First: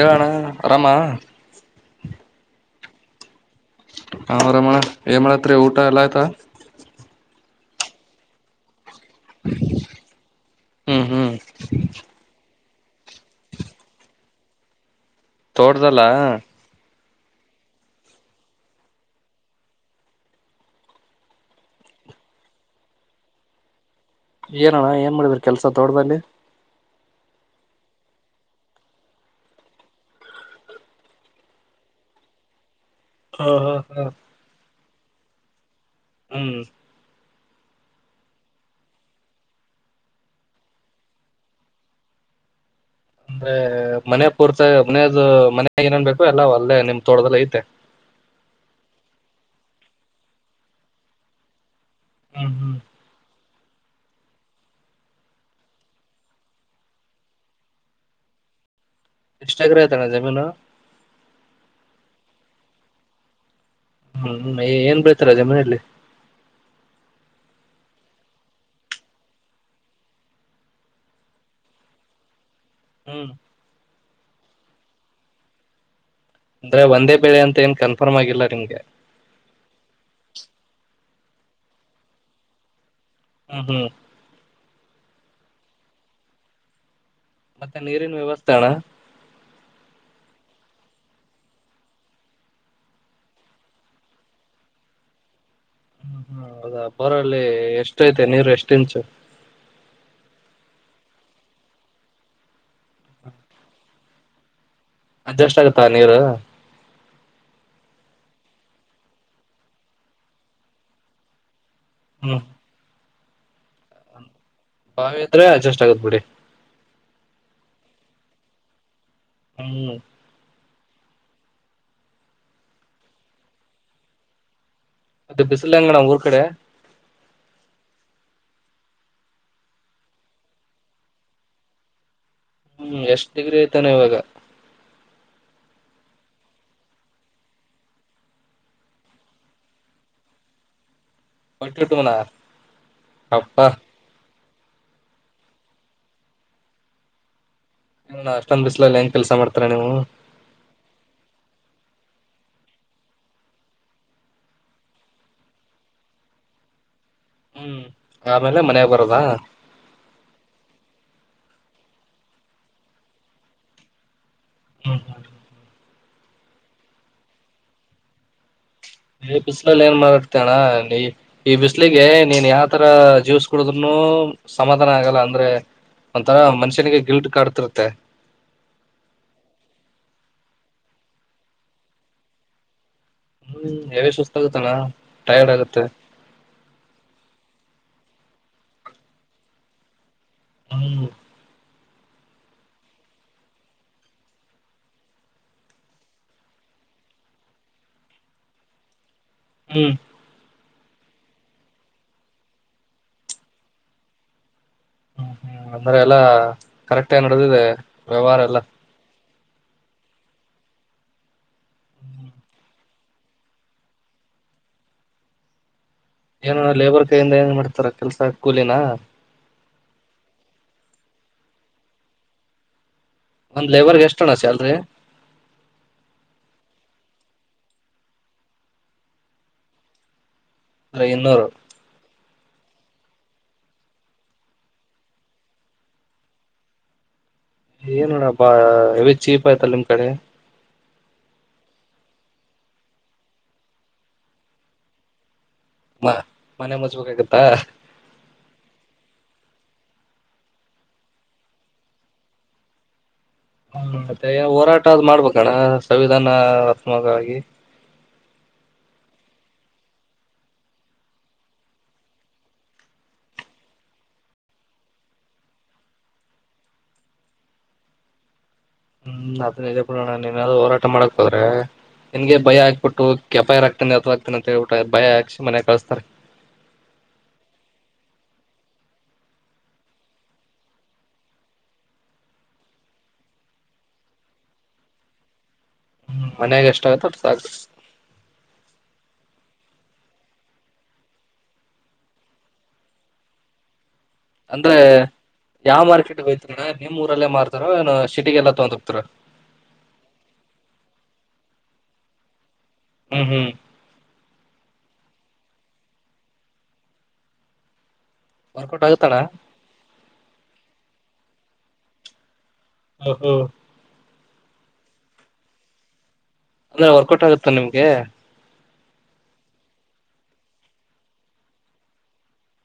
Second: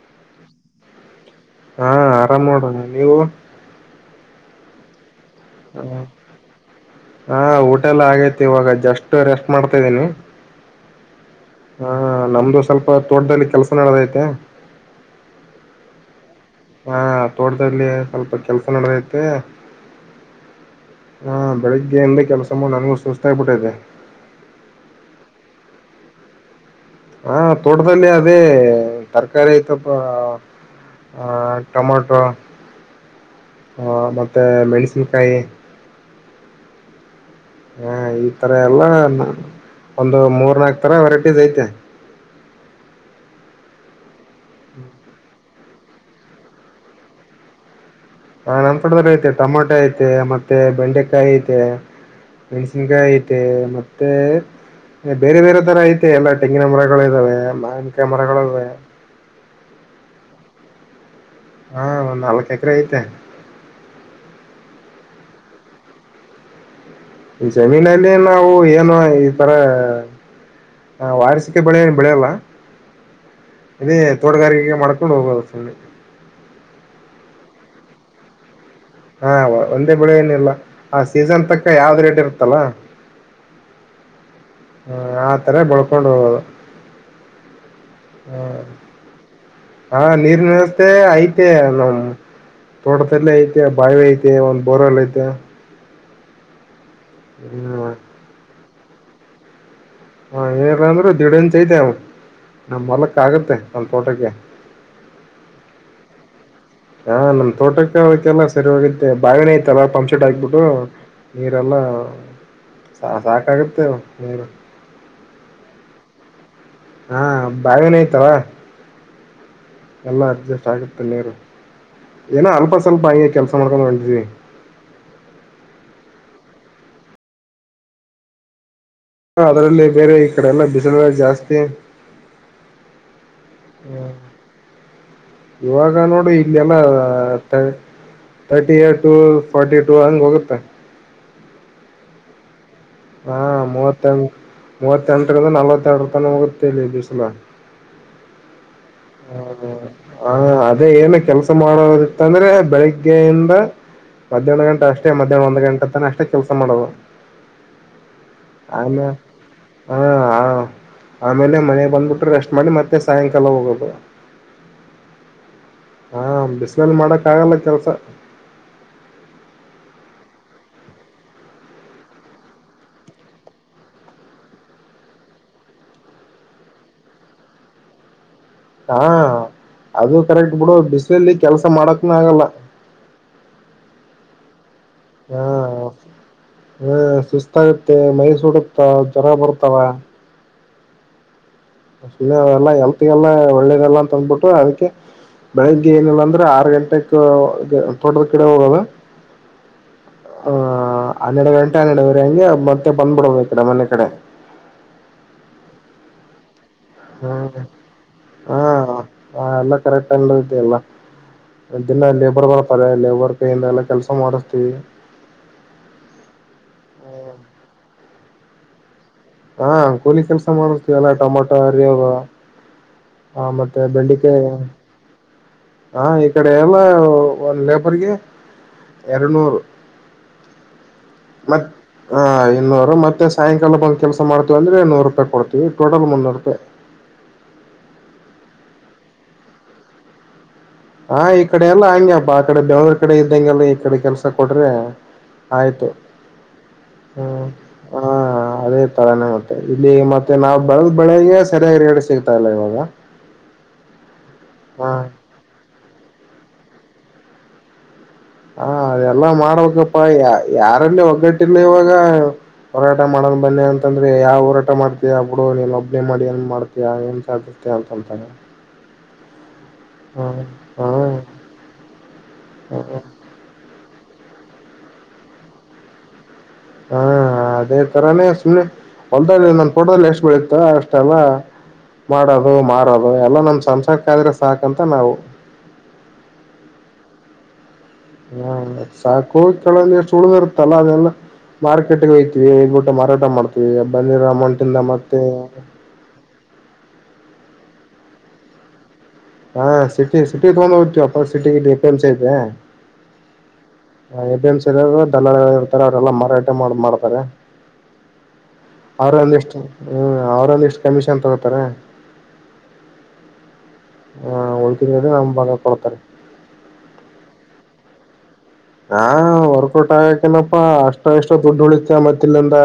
ಏನ್ ಅಣ್ಣಾ ಅರಾಮ ಹಾ ಆರಾಮ್ ನೋಡು ನೀವು. ಹ್ರ ಮ ಏ ಮಾಡತ್ರಿ ಊಟ ಎಲ್ಲ ಆಯ್ತಾ ಹಾ ಊಟೆಲ್ಲ ಆಗೇತಿ ಇವಾಗ ಜಸ್ಟ್ ರೆಸ್ಟ್ ಮಾಡ್ತಾ ಇದ್ದೀನಿ ಹ್ಮ್ ಹ್ಮ್ ಹ ನಮ್ದ ಸ್ವಲ್ಪ ತೋಟದಲ್ಲಿ ಕೆಲಸ ನಡದೈತೆ ತೋಡ್ದಲ್ಲ ಹಾ ತೋಟದಲ್ಲಿ ಸ್ವಲ್ಪ ಕೆಲ್ಸ ನಡದೈತೆ ಹಾ ಬೆಳಿಗ್ಗೆಯಿಂದ ಕೆಲಸ ನನಗೂ ಸುಸ್ತಾಗಬಿಟ್ಟೈತೆ ಏನಣ್ಣ ಏನ್ ಮಾಡಿದ್ರ ಕೆಲ್ಸ ತೋಡ್ದದಲ್ಲಿ ಹಾ ತೋಟದಲ್ಲಿ ಅದೇ ತರಕಾರಿ ಐತಪ್ಪ ಆ ಟೊಮಾಟೊ ಹಾ ಮತ್ತೆ ಮೆಣಸಿನ್ಕಾಯಿ ಹ್ಮ್ ಹಾ ಈ ತರ ಎಲ್ಲ ಒಂದು ಮೂರ್ನಾಕ್ ತರ ವೆರೈಟೀಸ್ ಐತೆ ಅಂದ್ರೆ ಮನೆ ಪೂರ್ತ ಮನದು ಮ ನ ಏನೇನ್ ಬೇಕು ಎಲ್ಲ ಒಲ್ಲೆ ನಿಮ್ ತೋಟದದಲ್ಲಿಲ್ಲ ಐತೆ ಹಾ ನನ್ ತಡದ್ರೆ ಐತೆ ಟಮೊಟ ಐತೆ ಮತ್ತೆ ಬೆಂಡೆಕಾಯಿ ಐತೆ ಹ್ಮ್ ಹ್ಮ್ ಮೆಣಸಿನ್ಕಾಯಿ ಐತೆ ಮತ್ತೆ ಬೇರೆ ಬೇರೆ ತರ ಐತೆ ಎಲ್ಲ ತೆಂಗಿನ ಮರಗಳು ಇದ್ದಾವೆ ಮಾಕ ಮರಗಳು ಎಷ್ಟಾಗ್ರತಾನ ಜಮೀನು ಹಾ ಒಂದ್ ನಾಲ್ಕ್ ಎಕರೆ ಐತೆ ಹ್ಮ್ ಏನ್ ಬಳ್ತಾರ ಅಜ ಮನೆಯಲ್ಲಿ ಜಮೀನಲ್ಲಿ ನಾವು ಏನು ಈ ತರ ಹ ವಾರ್ಸಿಕೆ ಬೆಳೆ ಏನು ಬೆಳೆಯಲ್ಲ ಹ್ಮ್ ಇ ತೋಟಗಾರಿಕೆಗೆ ಮಾಡ್ಕೊಂಡು ಹೋಗೋದು ಸುಣೆ ಅಂದ್ರೆ ಒಂದೇ ಬೆಳೆ ಅಂತ ಏನ್ ಕನ್ಫರ್ಮ್ ಆಗಿಲ್ಲ ನಿಮ್ಗೆ ಹಾ ಒಂದೇ ಬೆಳೆ ಏನಿಲ್ಲ ಆ ಸೀಸನ್ ತಕ್ಕ ಯಾವ್ದ ರೇಟ್ ಇರುತ್ತಲ್ಲ ಹ್ಮ ಹ್ಮ್ ಹ್ಮ ಆತರ ಬಳ್ಕೊಂಡ್ ಹೋಗೋದು ಮತ್ತೆ ನೀರಿನ ಹ ವ್ಯವಸ್ಥೆ ಆಣ್ಣ ಹಾ ನೀರ್ ವ್ಯವಸ್ಥೆ ಐತೆ ನ ತೋಟದಲ್ಲ ಐತೆ ಬಾವಿ ಐತೆ ಒಂದ್ ಬೋರಲ್ಲ ಐತೆ ಹ್ಮ ಹ್ಮ ಹೌದಾ ಬರಲ್ಲಿ ಹ್ಮ್ ಎಷ್ಟ ಐತೆ ನೀರು ಎಷ್ಟ ಇಂಚು ಹಾ ಏನಿಲ್ಲ ಅಂದ್ರೆ ದಿಡಂ ಚೈತೆ ಅವ ನಮ್ಮ ಮಲಕ್ಕ ಆಗತ್ತೆ ಒಲ್ ತೋಟಕ್ಕೆ ಅಡ್ಜಸ್ಟ್ ಆಗತ್ತಾ ನೀರು ಹಾ ನಮ್ ತೋಟಕ್ಕೆ ಆಯತಲ್ಲಾ ಸರಿ ಹೋಗುತ್ತೆ ಬಾವಿನ ಐತಲ್ಲ ಪಂಚರ್ಡ್ ಆಗ್ಬಿಟ್ಟು ಲ್ಲ ಹ್ಮ್ ಸಾಕಾಗುತ್ತೆ ನೀರು ನಾವ್ರೆ ಅಡ್ಜಸ್ಟ್ ಆಗತ್ ಬಿಡಿ ಹಾ ಬಾವನಯ್ತವಾ ಹ್ಮ್ ಅಲ್ಲ ಅರ್ಜ ತ್ತ ನೀರು ಏನ ಅಲ್ಪ ಸ್ವಲ್ಪ ಹಿ ಕೆಲ್ಸ ಮಾಡ್ಕೊಂಡ್ ಹೊಿದೀವಿ ಮತ್ತೆ ಬಿಸಿಲಂಗಣ ಊರ್ ಕಡೆ ಅದರಲ್ಲಿ ಬೇರೆ ಈ ಕಡೆಲ್ಲ ಬಿಸಿಲುಲ್ಲ ಜಾಸ್ತಿ ಹ್ಮ್ ಎಷ್ಟ್ ಡಿಗ್ರಿ ಐತಾನ ಇವಾಗ ಯವಾಗಾನೋಡ ಇಲ್ಲಲ್ಲಾತ್ತ ತರ್ಟಿ ಟು ಫಾರಟಿ ಟು ಹಂಗ್ ಹೋಗುತ್ತೆ ಒಯಟ್ಟುಟುನ ಹಾ ಮೂವತ್ತ ಮೂವತ್ತೆಂಟರಿಂದ ನಲ್ವತ್ತೆ ಎರ ರ ತಾನ ಹೋಗುತ್ತೆಲ್ಲಿ ಬಿವಿಸಲ ಏನಣ್ಣ ಅಷ್ಟೊಂದ್ ಬಿಸ್ಲಲ್ಲಿ ಹೆಂಗ್ ಕೆಲ್ಸ ಮಾಡ್ತಾರ ನೀವು ಹ ಹ ಅದೇ ಏನು ಕೆಲ್ಸ ಮಾಡೋ ಅಂದ್ರೆ ಬೆಳಿಗ್ಗೆಯಿಂದ ಮಧ್ಯಾಹ್ನ ಗಂಟೆ ಅಷ್ಟೇ ಮಧ್ಯಾಹ್ನ ಒಂದ್ ಗಂಟೆ ತಾನ ಅಷ್ಟೇ ಕೆಲ್ಸ ಮಾಡೋದು ಹ್ಮ್ ಆಮೇಲೆ ಮನೆಗ್ ಆಮ ಬರೋದಾ ಹ ಹ ಆಮೇಲೆ ಮನೆ [unintelligible] ಬಂದ್ಬಿಟ್ರೆ ರೆಸ್ಟ್ ಮಾಡಿ ಮತ್ತೆ ಸಾಯಂಕಾಲ ಹೋಗೋದು. ಹ್ಮ ಹ್ಮ [inaudible] ಹಾ, ಬಿಸಿಲಲ್ಲಿ ಮಾಡಕ್ ಆಗಲ್ಲ ಕೆಲ್ಸ. - ಈ ಬಿಸಿಲಲ್ಲಿ ಏನ್ ಮಾಡ್ತೇ ಅಣ್ಣ ನೀ ಈ ಬಿಸಲಿಗೆ ನೀನ್ ಯಾವ ತರ ಜ್ಯೂಸ್ ಕುಡುದ್ರುನು ಸಮಾಧಾನ ಆಗಲ್ಲ ಅಂದ್ರೆ ಒಂಥರ ಮನುಷ್ಯನಿಗೆ ಗಿಲ್ಟ್ ಕಾಡ್ತಿರುತ್ತೆ. ಹಾ, ಅದು ಕರೆಕ್ಟ್ ಬಿಡು ಬಿಸ್ಲಲ್ಲಿ ಕೆಲ್ಸ ಮಾಡಕ್ ಆಗಲ್ಲ. ಹ್ಮ್, ಎವಿ ಸುಸ್ತ ಆಗುತ್ತಣ ಟೈರ್ಡ್ ಆಗತ್ತೆ. ಹ್ಮ, ಸುಸ್ತಾಗುತ್ತೆ ಮೈ ಸುಡುತ್ತ ಜ್ವರ ಬರುತಾವ. ಹಮ [inaudible] ಸುಮ್ಮ ಅವಲ್ಲ ಎಲ್ತ್ಗೆಲ್ಲ ಒಳ್ಳೇದಲ್ಲ ಅಂತ ಅಂದಬಿಟ್ಟು ಅದಕ್ಕೆ ಬೆಳಿಗ್ಗೆ ಏನಿಲ್ಲ ಅಂದ್ರೆ ಆರು ಗಂಟೆಕ್ ತೋಟದ ಕಡೆ ಹೋಗದ. ಹ್ಮ್ ಹ [unintelligible] ಹ, ಹನ್ನೆರಡು ಗಂಟೆ ಹನ್ನೆಡವರೆ ಹಂಗೆ ಮತ್ತೆ ಬಂದ್ಬಿಡ್ಬೇಕು ಕಡೆ ಮನೆ ಕಡೆಹ ಹ್ಮ್, ಹ್ಮ್ ಅಂದ್ರೆ ಎಲ್ಲಾ ಕರೆಕ್ಟಾಗಿ ನಡೆದಿದೆ ಹ್ಮ್ ವ್ಯವಹಾರ ಎಲ್ಲ. ಹಾ ಹ, ಎಲ್ಲ ಕರೆಕ್ಟ್ ಆಗಿನಡಿದಿದೆಲ್ಲ ಎಲ್ಲ ಲೇಬರ್ ಪರ- ಇಲ್ಲವರ್ ಕೈಯಿಂದ ಎಲ್ಲ ಕೆಲಸ ಮಾಡಿಸತೀವಿ. ಏನ ಲೇಬರ್ ಕೈಯಿಂದ ಏನ್ ಮಾಡ್ತಾರ ಕೆಲ್ಸ ಕೂಲಿನ ಹಾ, ಕೋಲಿ ಕೆಲ್ಸ ಮಾಡ್ಸರ್ತೀವಲ್ಲ ಟೊಮೊಟೊ ಹರಿಯವು. ಹಾ, ಒಂದ್ ಮತ್ತೆ ಲೇಬರ್ಗೆ ಎಷ್ಟಣ್ಣ ಬೆಂಡಿಕಾಯಿ, ಸ್ಯಾಲ್ರಿ ಹಾ, ಈಕಡೆ ಎಲ್ಲ ಒಂದ ಲೇಬರ್ಗೆ ಎರಡುನೂರು. ಐನ್ನೂರು [unintelligible] ಹಾ, ಇನ್ನೂರು ಮತ್ತೆ ಸಾಯಂಕಾಲ ಬಂದ ಕೆಲಸ ಮಾಡ್ತೀವಿ ಅಂದ್ರೆ ನೂರು ರೂಪಾಯಿ ಕೊಡ್ತೀವಿ. ಟೋಟಲ್ ಮುನ್ನೂರು ರೂಪಾಯಿ- ಹ [inaudible] ಏನ್ಬಿಡಪಾ ಚೀಪ್ ಆಯ್ತಲ್ಲ ನಿಮ್ ಕಡೆ. ಹಾ, ಈ ಕಡೆ ಎಲ್ಲಾ ಹಂಗೆಪ್ಪ ಆ ಕಡೆ ಬೆಂಗಳೂರು ಕಡೆ ಇದ್ದಂಗಿಲ್ಲ ಈ ಕಡೆ ಕೆಲ್ಸ ಕೊಟ್ರೆ, ಆಯ್ತು, ಮನೆ ಮುಚ್ಬೇಕಾಗತ್ತಾ ಹ್ಮ ಹಾ ಅದೇ ತರಾನೇ ಮ [unintelligible] ಇಲ್ಲಿ ಮತ್ತೆ ನಾವ್ ಬೆಳದ್ ಬೆಳೆಗೆ ಸರಿಯಾಗಿ ರೆಟ್ ಸಿಗ್ತಾ ಇಲ್ಲ ಇವಾಗ. ಹ್ಮ, ಮತ್ತೇನ ಹೋರಾಟ ಹ ಅದ್ ಮಾಡ್ಬೇಕಣ್ಣ ಸಂವಿಧಾನಾತ್ಮಕವಾಗಿ ಹಾ, ಅದೆಲ್ಲಾ ಮಾಡ್ಬೇಕಪ್ಪಾ ಯಾರಲ್ಲಿ ಒಗ್ಗಟ್ಟಿಲ್ಲ ಇವಾಗ ಹೋರಾಟ ಮಾಡೋ ಬನ್ನಿ ಅಂತಂದ್ರೆ ಯಾವ ಹೋರಾಟ ಮಾಡ್ತೀಯ ಬಿಡು, ನೀನ್ ಒಬ್ನಿ ಮಾಡಿ ಏನ್ ಮಾಡ್ತೀಯ ಏನ್ಸ ತಂತಂತ [unintelligible] ಹ್ಮ್, ಅದನ್ನ ಕೊಡೋಣ ನಾದ್ರು ಹೋರಾಟ ಮಾಡಕ್ ಹ್ಮ್ ಹೋದ್ರೆ ನಿನ್ಗೆ ಭಯ ಆಕ್ಬಿಟ್ಟು ಕೆಪಾಯರಾಕ್, ಾಗ್ [unintelligible] ಅಂತೇಳ್ಬಿಟ್ಟೆ ಭಯಾಕ್ಷಿ ಮನೆಗ ಕಳಸ್ತಾರೆ. ಹಾ [unintelligible] ಅದೇ ತರಾನೇ ಸುಮ್ಮನೆ ಹೊಲ್ದ ನನ್ ತೋಟದಲ್ಲಿ ಎಷ್ಟು ಬೆಳೀತ್ತ ಅಷ್ಟೆಲ್ಲಾ ಮಾಡೋದು ಮಾರದು ಎಲ್ಲಾ ನಮ್ ಸಂಸಾರಕ್ಕ ಆದ್ರೆ ಸಾಕಂತ ನಾವು ಹ್ಮ್, ಮನ್ಯಾಗ ಎಷ್ಟ ಆಗುತ್ತ ಅರ್ಸಗ್ತ [unintelligible] ಹಾ, ಕೋವಿಲ್ಲಿ ಎಷ್ಟು ಉಳಗ ಇರುತ್ತಲ್ಲ ಅದೆಲ್ಲ ಮಾರ್ಕೆಟ್ ಹೋಯ್ತಬಿಟ್ಟ ಮಾರಾಟ ಮಾಡತೀವಿ. ಅಂದ್ರೆ ಯಾವ ಮಾರ್ಕೆಟ್ ಹೋಯ್ತರಿ ನಿಮ್ ಊರಲ್ಲೇ ಮಾರ್ತಾರಏನ್ ಸಿಟಿಗೆಲ್ಲ ತಗಂದ ಹೋಗತೀರಾ ಹಾ ಸಿಟಿ ಸಿಟಿ ತಗೊಂಡ್ ಹೋಗ್ತವಿ ಅಪ್ಪಾ ಎಪಿಎಮ್ಸಿ ಐತೆ. ಹ್ಮ್, ಹ್ಮ್ ಎಪಿ ಎಂಸ್ ಇರು ದಲ್ಲಾಳ ಇರ್ತಾರೆ. ಅವರೆಲ್ಲ ಮಾರಾಟ ಮಾಡ್ ಮಾಡ್ತಾರೆ. ವರ್ಕೌಟ್ ಆಗುತ್ತಣ್ಣ ಅವ್ರೊಂದಿಷ್ಟು ಹ್ಮ್, ಅವ್ರೊಂದಿಷ್ಟು ಕಮಿಷನ್ ತಗೋತಾರೆ. ಹ್ಮ ಹ್ಮ [unintelligible] ಹಾ, ಉಳಿತಂದ್ರನಮ ಬಾಗ ಕೊಡ್ತಾರೆ. ಅಂದ್ರೆ ವರ್ಕೌಟ್ ಆಗುತ್ತ ನಿಮ್ಗೆ, - ಹಾ, ವರ್ಕೌಟ್ ಆಗಕೆನಪ್ಪಾ ಅಷ್ಟ ಇಷ್ಟ ದುಡ್ಡು ಉಳಿತ ಮತ್ತಿಲ್ಲಿಂದ.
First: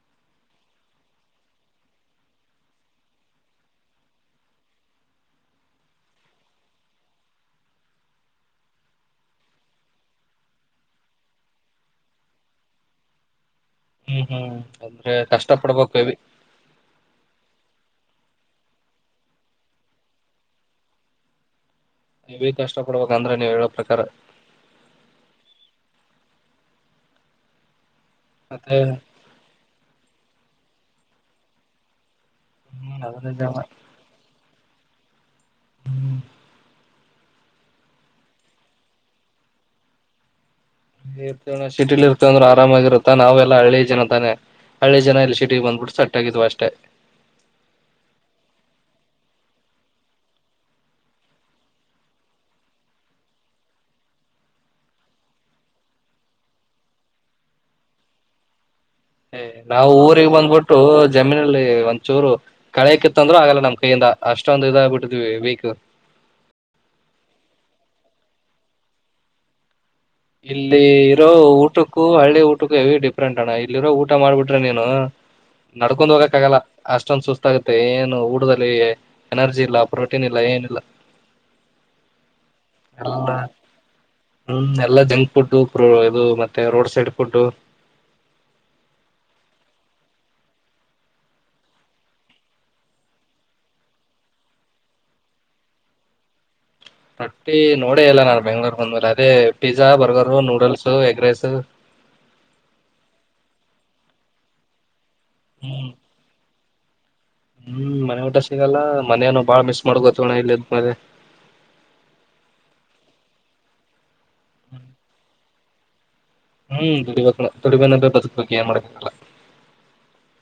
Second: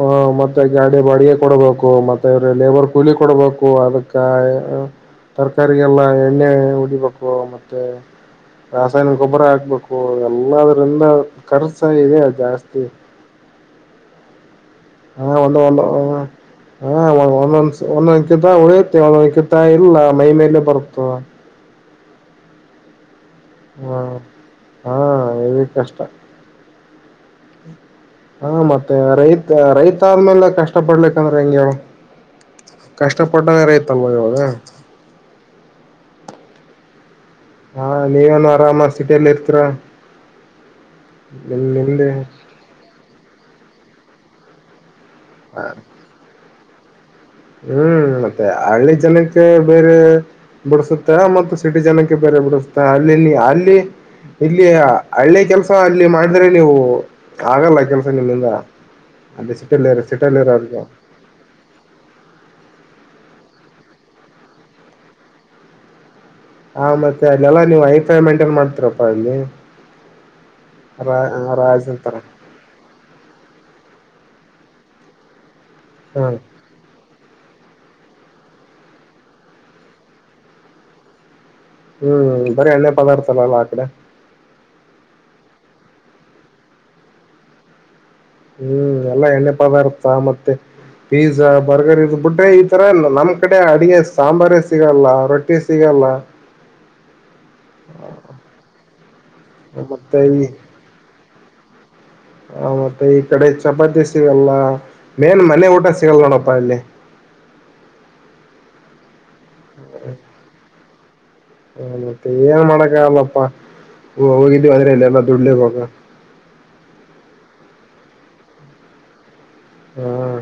ಹ ಮತ್ತೆ ಗಾಡಿ ಬಾಡಿಗೆ ಕೊಡ್ಬೇಕು ಮತ್ತೆ ಇವ್ರೆ ಲೇಬರ್ ಕೂಲಿ ಕೊಡ್ಬೇಕು ಅದಕ್ಕ ತರಕಾರಿಗೆಲ್ಲ ಎಣ್ಣೆ ಉಡಿಬೇಕು ಮತ್ತೆ ರಾಸಾಯನಿಕ ಗೊಬ್ಬರ ಆಗ್ಬೇಕು ಹ ಎಲ್ಲದ್ರಿಂದ ಖರ್ಚ ಇದೆ ಜಾಸ್ತಿ ಹ್ಮ್ ಹ್ಮ್ ಅಂದ್ರೆ ಹಾ ಕಷ್ಟ ಒಂದು ಒಂದ ಪಡ್ಬೇಕು ಹೆವಿ ಹ ಹ ಒಂದ ಒಂದಂಕಿತ ಉಳಿಯುತ್ತೆ ಒಂದೊಂಕಿತ ಇಲ್ಲ ಮೈ ಮೇಲೆ ಬರುತ್ತ ಎ ಕಷ್ಟ ಪಡುವ ಹ್ಮ ಹಾ ಎ ಕಷ್ಟ ಹಾ ಮತ್ತೆ ರೈತ ರೈತಾದ್ಮೇಲೆ ಕಷ್ಟ ಕಷ್ಟ ಪಡ್ಲಿಂದ್ರೆ ಹೆಂಗಗೆ ಹ್ಮ್ ಕಷ್ಟ ಅದನ್ನ ಜನ ಪಟ್ಟದಾರ ಐತಲ್ವ ಇಾವಾಗ ಹ ಹಾ ನೀವೇನು ಆರಾಮ ಸಿಟಿಯಲ್ಲಿ ಇರ್ತೀರ ಇರ್ತೇವಣ್ಣ ಸಿಟಿಲಿ ಇರ್ತ ಅಂದ್ರರು ಆರಾಮಾಗಿರುತ್ತ ನಾವೆಲ್ಲಾ ಹಳ್ಳಿ ಜನ ತಾನೆ ಹಳೆ ಜನ ಇಲ್ಲಿ ಸಿಟಿಗೆ ಬಂದ್ಬಿಟ್ಟು ಸಟ್ ಆಗಿದ್ವು ಅಷ್ಟೇ ಹ್ಮ್ ಮತ್ತೆ ಹಳ್ಳಿ ಜನಕ್ಕೆ ಬೇರೆ ಬಿಡಸುತ್ತೆ ಮತ್ತು ಸಿಟಿ ಜನಕ್ಕೆ ಬೇರೆ ಬಿಡಸುತ್ತ ಅಲ್ಲಿ ನೀ ಅಲ್ಲಿ ಇಲ್ಲಿ ಹಳ್ಳೆ ಕೆಲ್ಸ ಅಲ್ಲಿ ಮಾಡಿದ್ರೆ ನೀವು ಆಗಲ್ಲ ಕೆಲ್ಸ ನಿಮ್ಮಿಂದ ಹ ನಾವು ಊರಿಗೆ ಬಂದ್ಬಿಟ್ಟು ಜಮೀನಲ್ಲಿ ಚೂರು ಕಳೆಕಿತ್ತ ಅಂದ್ರೂ ಆಗಲ್ಲ ನಮ್ ಕೈಯಿಂದ ಅಷ್ಟೊಂದು ಇದಾಗಬಿಟ್ಟಿದ್ವಿ ವೀಕ್ ಹ ಮತ್ತೆ ಅಲ್ಲೆಲ್ಲಾ ನೀವು ಹೈಫೈ ಮೈಂಟೈನ್ ಮಾಡ್ತೀರಪ್ಪಾ ಅಲ್ಲಿ ಇಲ್ಲಿ ರಾ ಇರೋ ರಾಜ್ ಊಟಕ್ಕೂ ಅಂತಾರ ಹಳ್ಳಿ ಊಟಕ್ಕೂ ಹೆ ಡಿಫ್ರೆಂಟ್ ಅಣ್ಣ ಇಲ್ಲಿ ಇರೋ ಊಟ ಮಾಡ್ಬಿಟ್ಟು ನೀನು ನಡ್ಕೊಂಡ್ ಹೋಗಕ್ ಹ್ಮ್ ಆಗಲ್ಲ ಅಷ್ಟೊಂದ ಸುಸ್ತು ಗೊತ್ತಾಗುತ್ತೆ ಏನು ಊಡದಲ್ಲಿ ಎನರ್ಜಿ ಇಲ್ಲ ಪ್ರೋಟೀನ್ ಇಲ್ಲ ಏನಿಲ್ಲ ಹ್ಮ್ ಬರಿ ಎಣ್ಣೆ ಪದಾರ್ಥಲ್ಲಆಕಡೆ ಜಂಗ್ ಫುಡ್ ಇದು ಮತ್ತೆ ರೋಡ್ ಸೈಡ್ ಫುಡ್ ಹ್ಮ್ ಎಲ್ಲಾ ಎಣ್ಣೆಪ್ಪ ಪದಾರ್ಥ ಮತ್ತೆ ಪೀಜಾ ಬರ್ಗರ್ ಇದ್ ಬಿಟ್ರೆ ಈತರ ನಮ್ ಕಡೆ ಅಡಗೆ ಸಾಂಬಾರ ಸಿಗಲ್ಲ ರೊಟ್ಟಿ ಸಿಗಲ್ಲ ಅಲ್ಲ ರಟ್ಟಿ ನೋಡ ಇಲ್ಲ ನಾನನ್ ಬೆಂಗಗಳೂರ್ ಬಂದ್ಮೇಲೆ ಅದೇ ಪಿಜ್ಜಾ ಮತ್ತೆ ಬರ್ಗರು ಈ ನೂಡಲ್ಸ್ ಎಗ್ ರೈಸ್ ಹ ಮತ್ತೆ ಈ ಕಡೆ ಚಪಾತಿ ಸಿಗಲ್ಲ ಮೇನ್ ಮನೆ ಊಟ ಹ್ಮ್ ಸಿಗಲ್ ನೋಡಪ್ಪಾ ಅಲ್ಲಿ ಹ್ಮ್ ಮನೆ ಊಟ ಸಿಗಲ್ಲ ಮನೇನು ಬಾಳ ಮಿಸ್ ಮಾಡ ಗೊತ್ತಣ ಇಲ್ಲಿ ಮೆ ಹ ಮತ್ತೆ ಏನ್ ಮಾಡಕ್ಕ ಆಗಲ್ಲಪ್ಪಾ ಹೋಗಿದವಿ ಆದದ್ರೆ ಎಲ್ಲೆಲ್ಲಾ ದುಡ್ಲಿಕ್ಕೆ ಹೋಗ ಹ್ಮ್ ದುಡಿಬೇಕ ದುಡಿಬನ ಬದುಕಬೇಕು ಏನ್ ಮಾಡ್ಬೇಕಲ್ಲ ಹ್ಮ್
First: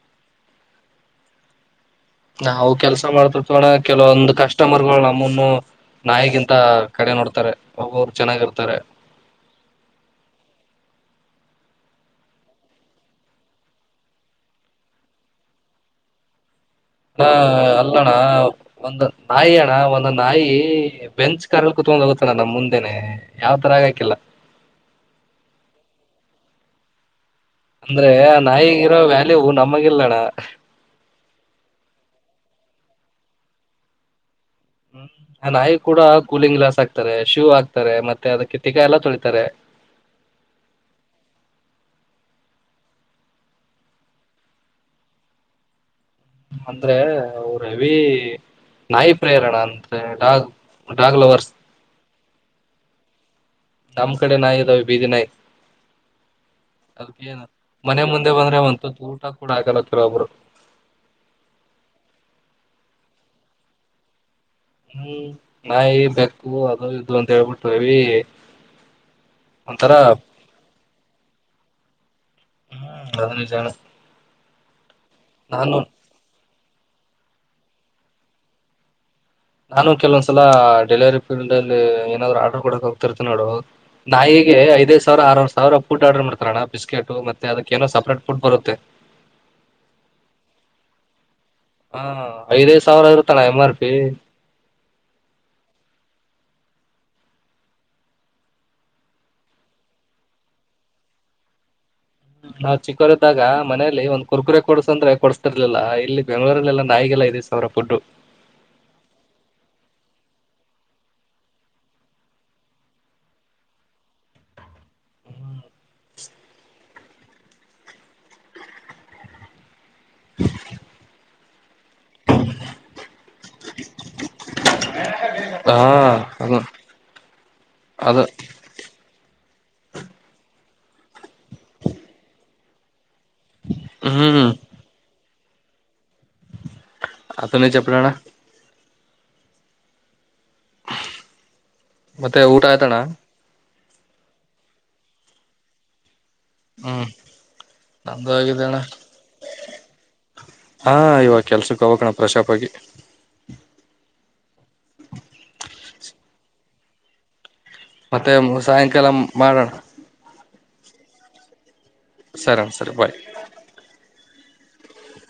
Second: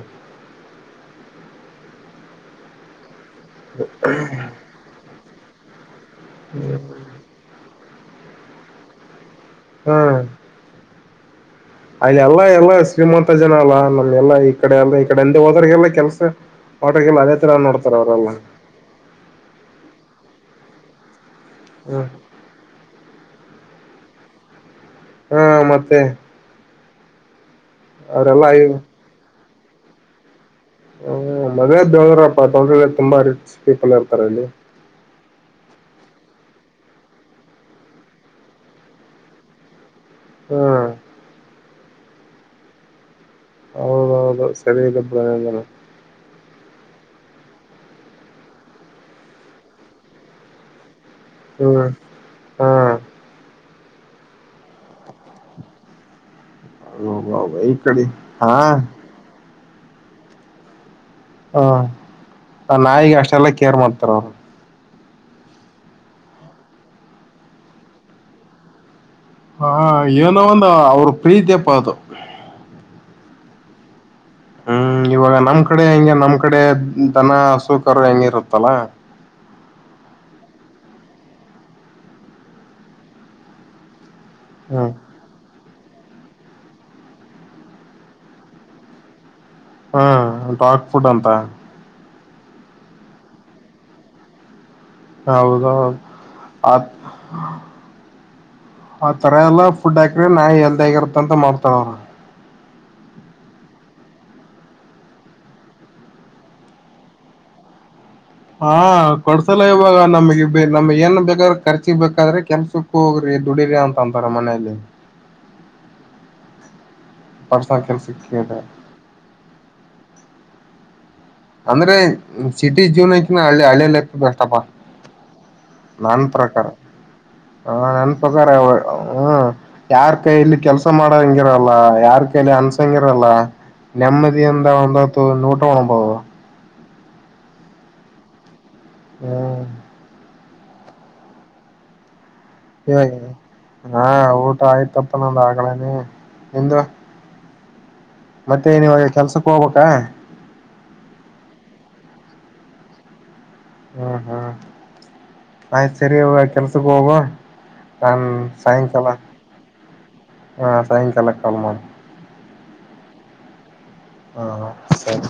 ನಾವು ಕೆಲ್ಸ ಮಾಡ್ತ ಇರ್ತೀವಿ ಕೆಲವೊಂದು ಕಸ್ಟಮರ್ಗಳು ನಮ್ಮನ್ನು ನಾಯಿಗಿಂತ ಕಡೆ ನೋಡ್ತಾರೆ ಒಬ್ಬಬರು ಚೆನ್ನಾಗಿರ್ತಾರೆ ಹ್ಮ್ ಅ್ ಎಲ್ಲಾ ಎಲ್ಲಾ ಶ್ರೀಮಂತ ಜನ ಅಲ್ಲಾ ನಮ್ ಎಲ್ಲಾ ಈ ಕಡೆ ಎಲ್ಲ ಈ ಕಡೆ ಎಂದ ಹೋದರ್ಗೆಲ್ಲ ಕೆಲ್ಸ ಆಟೋಗೆಲ್ಲ ಅ ಅದೇ ತರ ನೋಡ್ತಾರ ಅಲ್ಲಣ್ಣ ಅವರೆಲ್ಲ ಒಂದ ನಾಯಿ ಅಣ್ಣ ಒಂದೊಂದು ನಾಯಿ ಬೆಂಚ್ ಕಾರಲ್ಲಿ ಹ್ಮ ಕುತ್ಕೊಂಡ್ ಹೋಗುತ್ತಣ್ಣ ನಮ್ ಮುಂದೆನೆ ಯಾವ್ ತರ ಆಗಾಕಿಲ್ಲ ಹಾ ಮತ್ತೆ ಅಂದ್ರೆ ಅವರೆಲ್ಲ ನಾಯಿಗಿರೋ ವ್ಯಾಲ್ಯೂ ನಮಗಿಲ್ಲಣ ಹ್ಮ ಮದ್ವೆ ಬೆಳದ್ರಪ್ಪ ತೊಂದ್ರೆ ತುಂಬಾ ರಿಚ್ ಪೀಪಲ್ ಇರ್ತಾರೆ ಅಲ್ಲಿ ಹ್ಮ್ ನಾಯಿ ಕೂಡ ಕೂಲಿಂಗ್ ಗ್ಲಾಸ್ ಆಾಕ್ತಾರೆ ಶೂ ಆಾಕ್ತಾರೆ ಮತ್ತೆ ಅದ ಕಿತ್ತಿಕಾಯಿ ಎಲ್ಲ ತೊಳಿತಾರೆ ಹ್ಮ್ ಹೌದೌದು ಸರಿ ಇದೆ ಬಾನ ಅಂದ್ರೆ ಅವ್ರ ಹೆವಿ ನಾಯಿ ಪ್ರೇರಣ ಅಂದ್ರೆ ಡಾಗ್ ಡಾಗ್ ಲವರ್ಸ್ ಹ್ಮ್ ಹಾ ನಮ್ ಕಡೆ ನಾಯ ಇದಾವ ಬೀದಿ ನಾಯ್ ಅದಕ್ಕೇಏನ್ ಈ ಮನೆ ಕಡೆ ಮುಂದೆ ಬಂದ್ರೆ ಹಾ ಒಂತ ಊಟ ಕೂಡ ಆಗಲತ್ತರ ಒಬ್ರು ಹ್ಮ ನಾಯಿಗೆ ಅಷ್ಟೆಲ್ಲ ಕೇರ್ ಮಾಡ್ತಾರ ಅವ್ರು ಹ್ಮ್ ನಾಯಿ ಬೆಕ್ಕು ಅದ ಇದು ಅಂತ ಹೇಳ್ಬಿಟ್ಟೀ ಹಾ ಏನೋ ಒಂದು ಅವ್ರ ಪ್ರೀತಿಯಪ್ಪದು ಎಚ ಹ್ಮ್ ಇವಾಗ ನಮ್ ಕಡೆ ಹಿಂಗ ನಮ್ ಕಡೆ ದನ ಅಸೂಕರ ಹೆಂಗಿರುತ್ತಲ್ಲ ನಾನು ಕೆಲವೊಂದ್ಸಲ ಡೆಲಿವರಿ ಫೀಲ್ಡ್ ಅಲ್ಲಿ ಏನಾದ್ರು ಆರ್ಡರ್ ಕೊಡಕ್ ಹೋಗ್ತಿರ್ತೀನಿ ನೋಡು ನಾಯಿಗೆ ಹ್ಮ್ ಐದೈದು ಸಾವಿರ ಆರ ಸಾವಿರ ಫುಡ್ ಆರ್ಡರ್ ಮಾಡ್ತಾರಣ್ಣ ಬಿಸ್ಕೆಟು ಮತ್ತೆ ಅದಕ್ಕೆ ಏನೋ ಸಪ್ರೇಟ್ಫುಡ್ ಬರುತ್ತೆ ಹ್ಮ ಡಾಕ್ ಫುಡ್ ಅಂತ ಹಾ ಐದೈದು ಸಾವಿರ ಇರುತ್ತಲ ಎಂ್ ಆರ್ ಪಿ ಹೌದೌ ಆ ಆ ತರ ಎಲ್ಲಾ ಫುಡ್ ಹಾಕ್ರೆ ನಾ ಎಲ್ದ ಆಗಿರತ್ತ ಅಂತ ಮಾಡ್ತಾನ ಅವ್ರ ನಾವ್ ಚಿಕ್ಕೋರ ಇದಿದ್ದಾಗ ಮನೇಲಿ ಒಂದ್ ಕುರ್ಕುರೆ ಕೊಡ್ಸ ಅಂದ್ರೆ ಕೊಡಸ್ತಿರ್ಲಿಲ್ಲ ಇಲ್ಲಿ ಬೆಂಗಳೂರಲ್ಲಾ ನಾಯಿಗೆ ಐದು ಸಾವಿರ ಪಟ್ಟರು ಹಾ ಕೊಡ್ಸಲ್ಲ ಇವಾಗ ನಮ್ಗೆ ನಮ್ಗ್ ಏನ್ ಬೇಕಾದ್ರ ಖರ್ಚಿ ಬೇಕಾದ್ರೆ ಕೆಲ್ಸಕ್ಕ ಹೋಗ್ರಿ ದೂಡಿಂತಾ ಬಾರ ಮನ ಇಲೆ ಹ್ಮ್ ಪರ್ಸಕಲ್ ಸಿಕ್ಕಿದೆ [unintelligible] ಅಂದ್ರೆ ಸಿಟಿ ಜೀನಕಿ ಹಳ್ಳಿ ಹಳ್ಳಿಯಲ್ಲ ಬೆಷ್ಟಪ ಹಾ ನನ್ ಅದು ಪ್ರಕಾರ ಹ ನನ್ನ ಅದು ಪ್ರಕಾರ ಹ್ಮ್ ಯಾರ್ ಕೈಯಲ್ಲಿ ಕೆಲ್ಸ ಮಾಡ ಹಂಗಿರಲ್ಲ ಯಾರ್ ಕೈಲಿ ಅನ್ಸಂಗಿ ಲ್ಲ ಹ್ಮ್ ನೆಮ್ಮದಿಯಿಂದ ಒಂದತ್ತು ನೂಟ ಒ್ಬಹುದು ಅತ್ತನ ಚಪ್ಪಡಣ ಹ್ಮ್ ಮತ್ತೆ ಊಟ ಆಯ್ತಣ್ಣ ಇವಾಗ ಹಾ ಊಟ ಆಯ್ತಪ್ಪ ನಂದ ಆಗ್ಲೇನೆ ನಿಂದ ಹ್ಮ್ ನಂದು ಮತ್ತೆ ಆಗಿದೆಣ್ಣ ನಿವಾಗ ಕೆಲ್ಸಕ್ ಹೋಗ್ಬೇಕ ಹಾ ಇವಾಗ ಕೆಲ್ಸಕ್ಕೆ ಹೋಗೋಗೋಣ ಪ್ರಶಾಪ ಆಗಿ ಹ್ಮ್ ಹ್ಮ್ ಆಯ್ು ಸರಿ ಇವಾಗ ಕೆಲ್ಸಕ್ಕೆ ಹೋಗುವ ನನ್ ಮತ್ತೆ ಸಾಯಂಕಾಲ ಮಾಡೋಣ ಹಾ ಸಾಯಂಕಾಲ ಕಾಲ್ ಮಾಡಿ ಸರ ಸರಿ ಬಾಯ್ ಹಾ ಸರಿ